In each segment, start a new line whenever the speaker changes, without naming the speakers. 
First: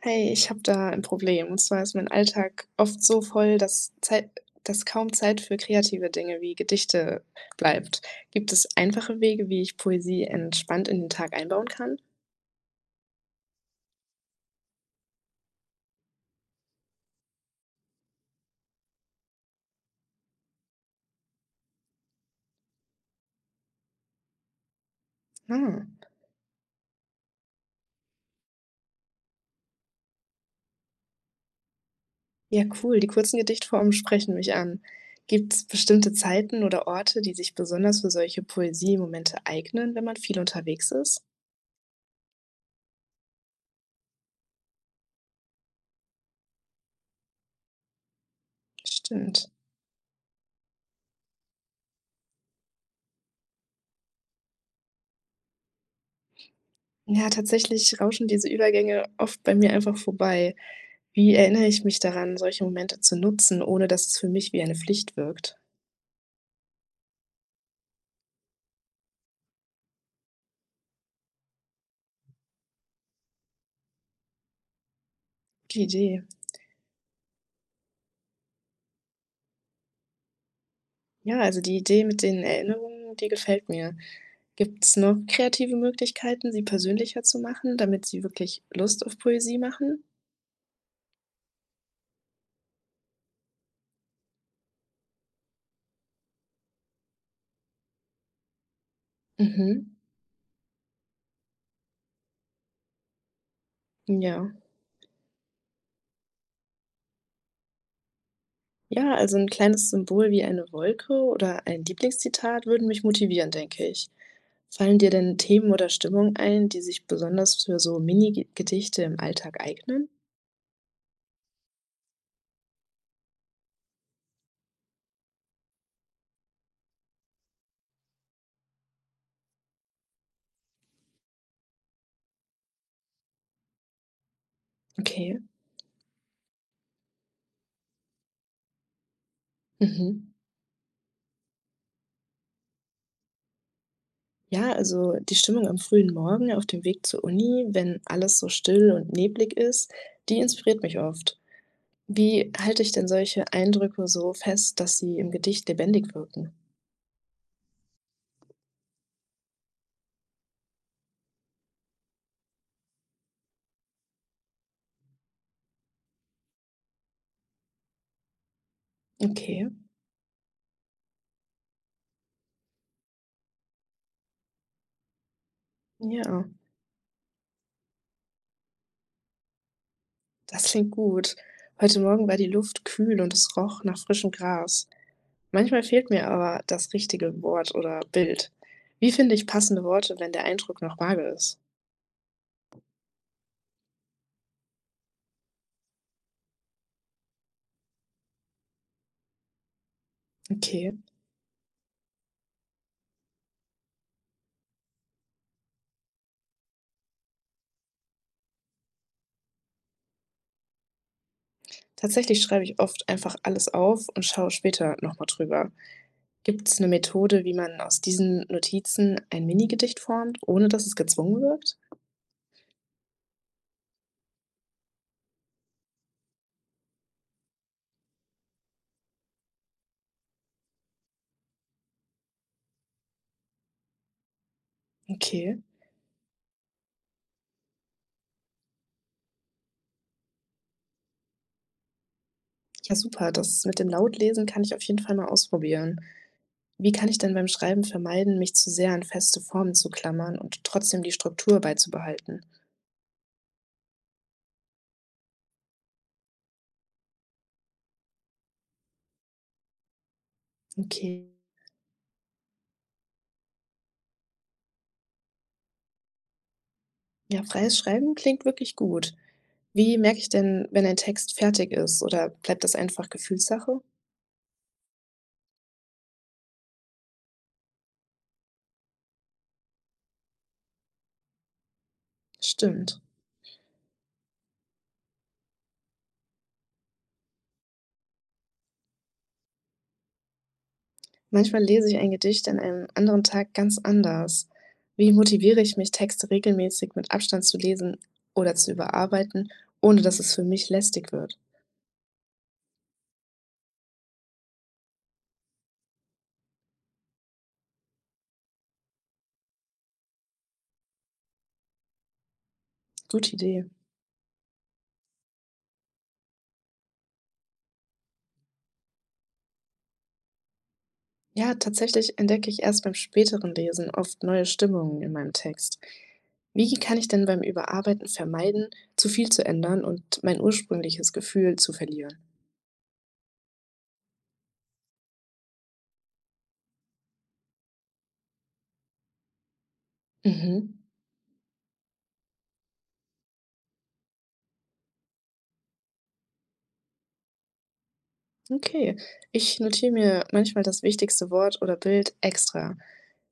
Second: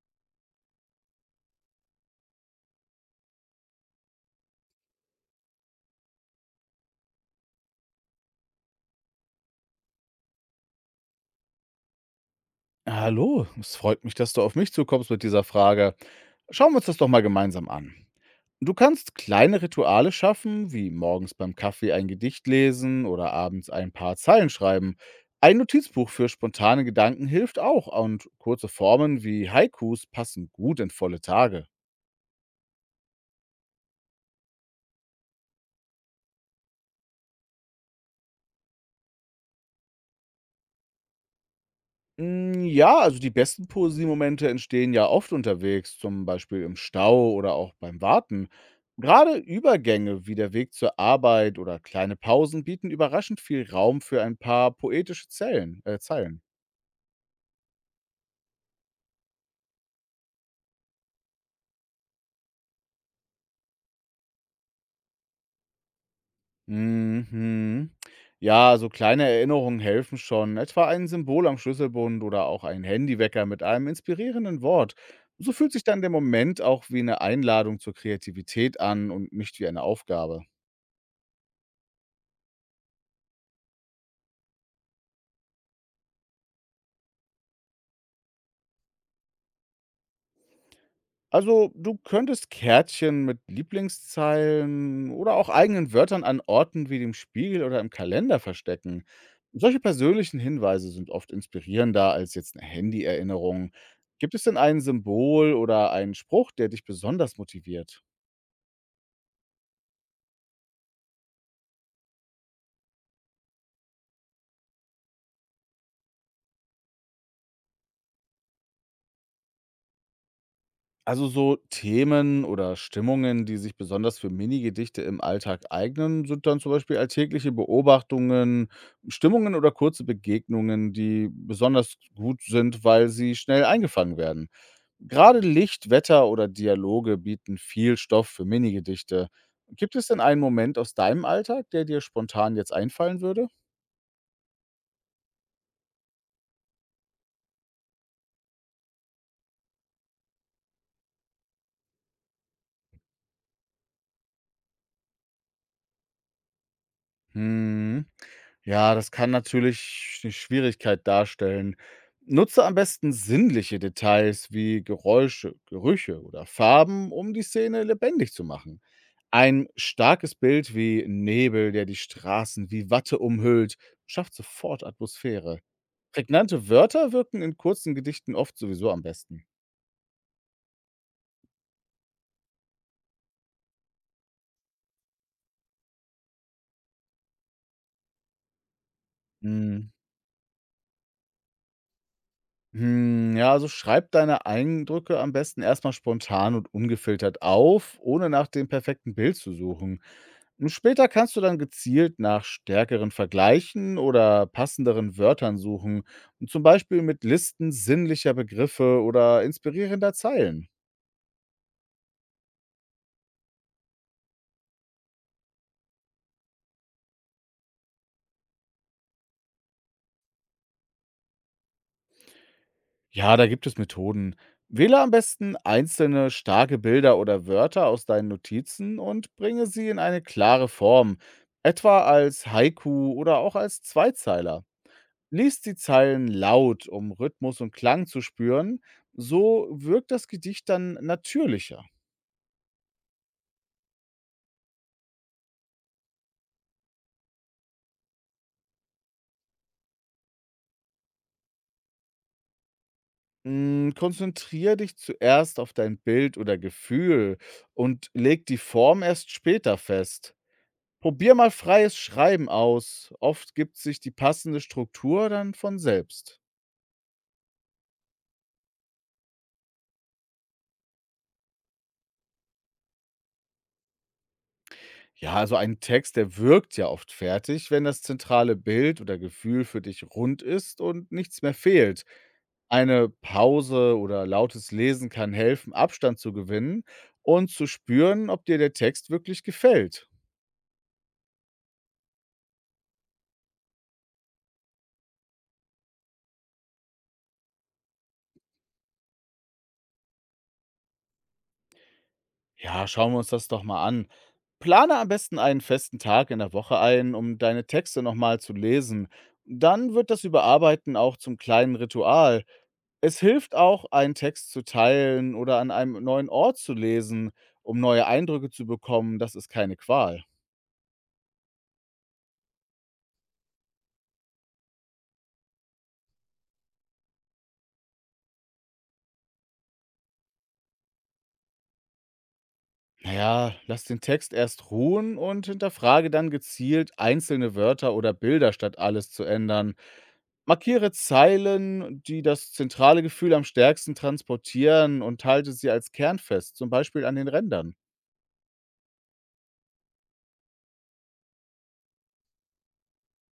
Hey, ich habe da ein Problem. Und zwar ist mein Alltag oft so voll, dass kaum Zeit für kreative Dinge wie Gedichte bleibt. Gibt es einfache Wege, wie ich Poesie entspannt in den Tag einbauen kann?
Hallo, es freut mich, dass du auf mich zukommst mit dieser Frage. Schauen wir uns das doch mal gemeinsam an. Du kannst kleine Rituale schaffen, wie morgens beim Kaffee ein Gedicht lesen oder abends ein paar Zeilen schreiben. Ein
Ah,
Notizbuch für spontane Gedanken hilft auch und kurze Formen wie Haikus passen gut in volle Tage.
ja, cool. Die kurzen Gedichtformen sprechen mich an. Gibt es bestimmte Zeiten oder Orte, die sich besonders für solche Poesiemomente eignen, wenn man viel unterwegs ist?
Ja, also die besten Poesiemomente entstehen ja oft unterwegs, zum Beispiel im Stau oder auch beim Warten. Gerade
Stimmt.
Übergänge wie der Weg zur Arbeit oder kleine Pausen bieten überraschend viel Raum für ein paar poetische Zeilen.
Ja, tatsächlich rauschen diese Übergänge oft bei mir einfach vorbei. Wie erinnere ich mich daran, solche Momente zu nutzen, ohne dass es für mich wie eine Pflicht wirkt?
Mhm. Ja, so kleine Erinnerungen helfen schon. Etwa ein Symbol am Schlüsselbund oder auch ein Handywecker mit einem inspirierenden Wort. So fühlt
Gute
sich dann der
Idee.
Moment auch wie eine Einladung zur Kreativität an und nicht wie eine Aufgabe.
Ja, also die Idee mit den Erinnerungen, die gefällt mir. Gibt es noch kreative Möglichkeiten, sie persönlicher zu machen, damit sie wirklich Lust auf Poesie machen?
Also, du könntest Kärtchen mit Lieblingszeilen oder auch eigenen Wörtern an Orten wie dem Spiegel oder im Kalender verstecken. Solche
Mhm.
persönlichen Hinweise sind oft inspirierender als jetzt eine Handy-Erinnerung. Gibt es
Ja.
denn ein Symbol oder einen Spruch, der dich besonders motiviert?
Ja, also ein kleines Symbol wie eine Wolke oder ein Lieblingszitat würden mich motivieren, denke ich. Fallen dir denn Themen oder Stimmungen ein, die sich besonders für so Mini-Gedichte im Alltag eignen?
Also so Themen oder Stimmungen, die sich besonders für Minigedichte im Alltag eignen, sind dann zum Beispiel alltägliche Beobachtungen, Stimmungen oder kurze Begegnungen, die besonders gut sind, weil sie schnell eingefangen werden.
Okay.
Gerade Licht, Wetter oder Dialoge bieten viel Stoff für Minigedichte. Gibt es denn
Mhm.
einen Moment aus deinem Alltag, der dir spontan jetzt einfallen würde?
Ja, also die Stimmung am frühen Morgen auf dem Weg zur Uni, wenn alles so still und neblig ist, die inspiriert mich oft. Wie halte ich denn solche Eindrücke so fest, dass sie im Gedicht lebendig wirken?
Hm. Ja, das kann natürlich 'ne Schwierigkeit darstellen. Nutze am besten sinnliche Details wie Geräusche, Gerüche oder Farben, um die Szene lebendig zu machen. Ein
Okay,
starkes Bild wie Nebel, der die Straßen wie Watte umhüllt, schafft sofort Atmosphäre.
ja.
Prägnante Wörter wirken in kurzen Gedichten oft sowieso am besten.
Das klingt gut. Heute Morgen war die Luft kühl und es roch nach frischem Gras. Manchmal fehlt mir aber das richtige Wort oder Bild. Wie finde ich passende
Hm,
Worte, wenn der Eindruck noch vage ist?
ja, also schreib deine Eindrücke am besten erstmal spontan und ungefiltert auf, ohne nach dem perfekten Bild zu suchen. Und
Okay.
später kannst du dann gezielt nach stärkeren Vergleichen oder passenderen Wörtern suchen, zum Beispiel mit Listen sinnlicher Begriffe oder inspirierender Zeilen.
Tatsächlich schreibe ich oft einfach alles auf und schaue später nochmal drüber. Gibt es eine Methode, wie man aus diesen Notizen ein Minigedicht formt, ohne dass es gezwungen wirkt?
Ja, da gibt es Methoden. Wähle am besten einzelne starke Bilder oder Wörter aus deinen Notizen und bringe sie in eine klare Form, etwa als Haiku oder auch als Zweizeiler.
Okay.
Lies die Zeilen laut, um Rhythmus und Klang zu spüren, so wirkt das Gedicht dann natürlicher.
Ja, super. Das mit dem Lautlesen kann ich auf jeden Fall mal ausprobieren. Wie kann ich denn beim Schreiben vermeiden, mich zu sehr an feste Formen zu klammern und trotzdem die Struktur beizubehalten?
Konzentriere dich zuerst auf dein Bild oder Gefühl und leg die Form erst später fest.
Okay,
Probier mal freies Schreiben aus. Oft gibt sich die passende Struktur dann von selbst.
ja, freies Schreiben klingt wirklich gut. Wie merke ich denn, wenn ein Text fertig ist oder bleibt das einfach Gefühlssache?
Ja, also ein Text, der wirkt ja oft fertig, wenn das zentrale Bild oder Gefühl für dich rund ist und nichts mehr fehlt.
Stimmt.
Eine Pause oder lautes Lesen kann helfen, Abstand zu gewinnen und zu spüren, ob dir der Text wirklich gefällt.
Manchmal lese ich ein Gedicht an einem anderen Tag ganz anders. Wie motiviere ich mich, Texte regelmäßig mit Abstand zu lesen oder zu überarbeiten, ohne dass es für mich lästig wird?
Ja, schauen wir uns das doch mal an. Plane am besten einen festen Tag in der Woche ein, um deine Texte nochmal zu lesen. Dann wird das Überarbeiten auch zum kleinen Ritual. Es
Gute
hilft
Idee.
auch, einen Text zu teilen oder an einem neuen Ort zu lesen, um neue Eindrücke zu bekommen. Das ist keine Qual.
Ja, tatsächlich entdecke ich erst beim späteren Lesen oft neue Stimmungen in meinem Text. Wie kann ich denn beim Überarbeiten vermeiden, zu viel zu ändern und mein ursprüngliches Gefühl zu verlieren?
Naja, lass den Text erst ruhen und hinterfrage dann gezielt einzelne Wörter oder Bilder, statt alles zu ändern.
Mhm.
Markiere Zeilen, die das zentrale Gefühl am stärksten transportieren und halte sie als Kern fest, zum Beispiel an den Rändern.
Okay, ich notiere mir manchmal das wichtigste Wort oder Bild extra.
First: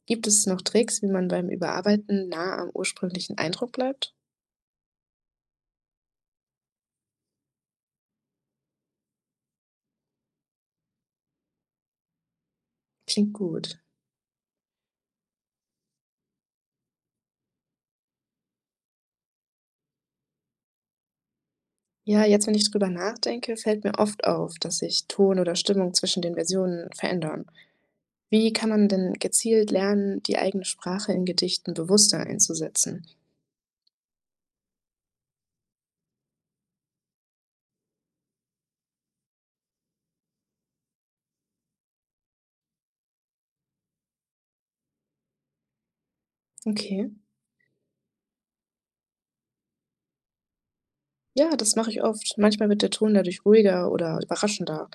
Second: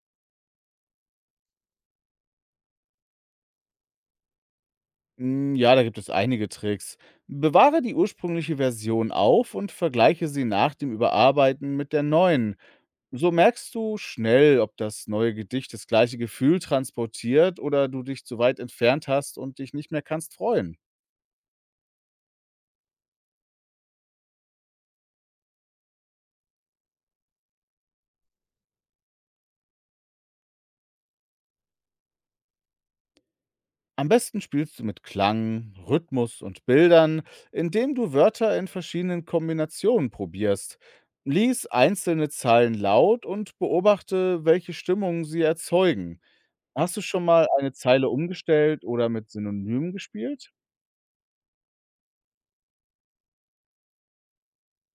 Gibt es noch Tricks, wie man beim Überarbeiten nah am ursprünglichen Eindruck bleibt?
Ja, Da gibt es einige Tricks. Bewahre die ursprüngliche Version auf und vergleiche sie nach dem Überarbeiten mit der neuen. So
Klingt
merkst
gut.
du schnell, ob das neue Gedicht das gleiche Gefühl transportiert oder du dich zu weit entfernt hast und dich nicht mehr kannst freuen.
Ja, jetzt, wenn ich drüber nachdenke, fällt mir oft auf, dass sich Ton oder Stimmung zwischen den Versionen verändern. Wie kann man denn gezielt lernen, die eigene Sprache in Gedichten bewusster einzusetzen?
Am besten spielst du mit Klang, Rhythmus und Bildern, indem du Wörter in verschiedenen Kombinationen probierst. Lies einzelne Zeilen laut und beobachte, welche Stimmung sie erzeugen. Hast du
Okay.
schon mal eine Zeile umgestellt oder mit Synonymen gespielt?
Ja, das mache ich oft. Manchmal wird der Ton dadurch ruhiger oder überraschender.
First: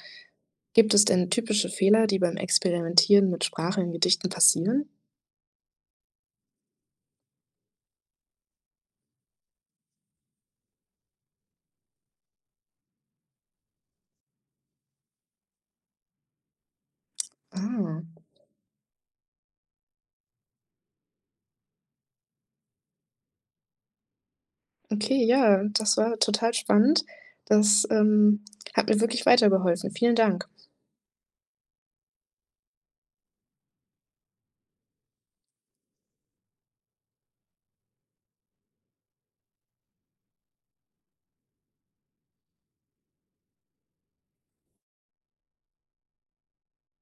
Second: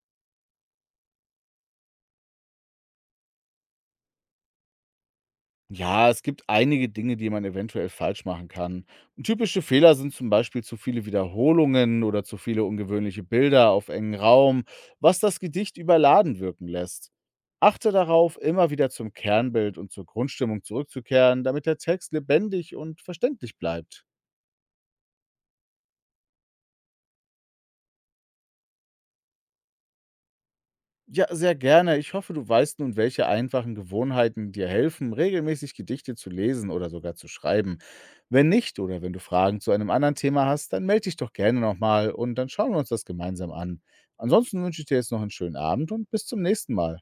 Gibt es denn typische Fehler, die beim Experimentieren mit Sprache in Gedichten passieren?
Ja, es gibt einige Dinge, die man eventuell falsch machen kann. Typische Fehler sind zum Beispiel zu viele Wiederholungen oder zu viele ungewöhnliche Bilder auf engen Raum, was das Gedicht überladen wirken lässt. Achte
Ah,
darauf, immer wieder zum Kernbild und zur Grundstimmung zurückzukehren, damit der Text lebendig und verständlich bleibt.
okay, ja, das war total spannend. Das hat mir wirklich weitergeholfen. Vielen Dank.
Ja, sehr gerne. Ich hoffe, du weißt nun, welche einfachen Gewohnheiten dir helfen, regelmäßig Gedichte zu lesen oder sogar zu schreiben. Wenn nicht oder wenn du Fragen zu einem anderen Thema hast, dann melde dich doch gerne nochmal und dann schauen wir uns das gemeinsam an. Ansonsten wünsche ich dir jetzt noch einen schönen Abend und bis zum nächsten Mal.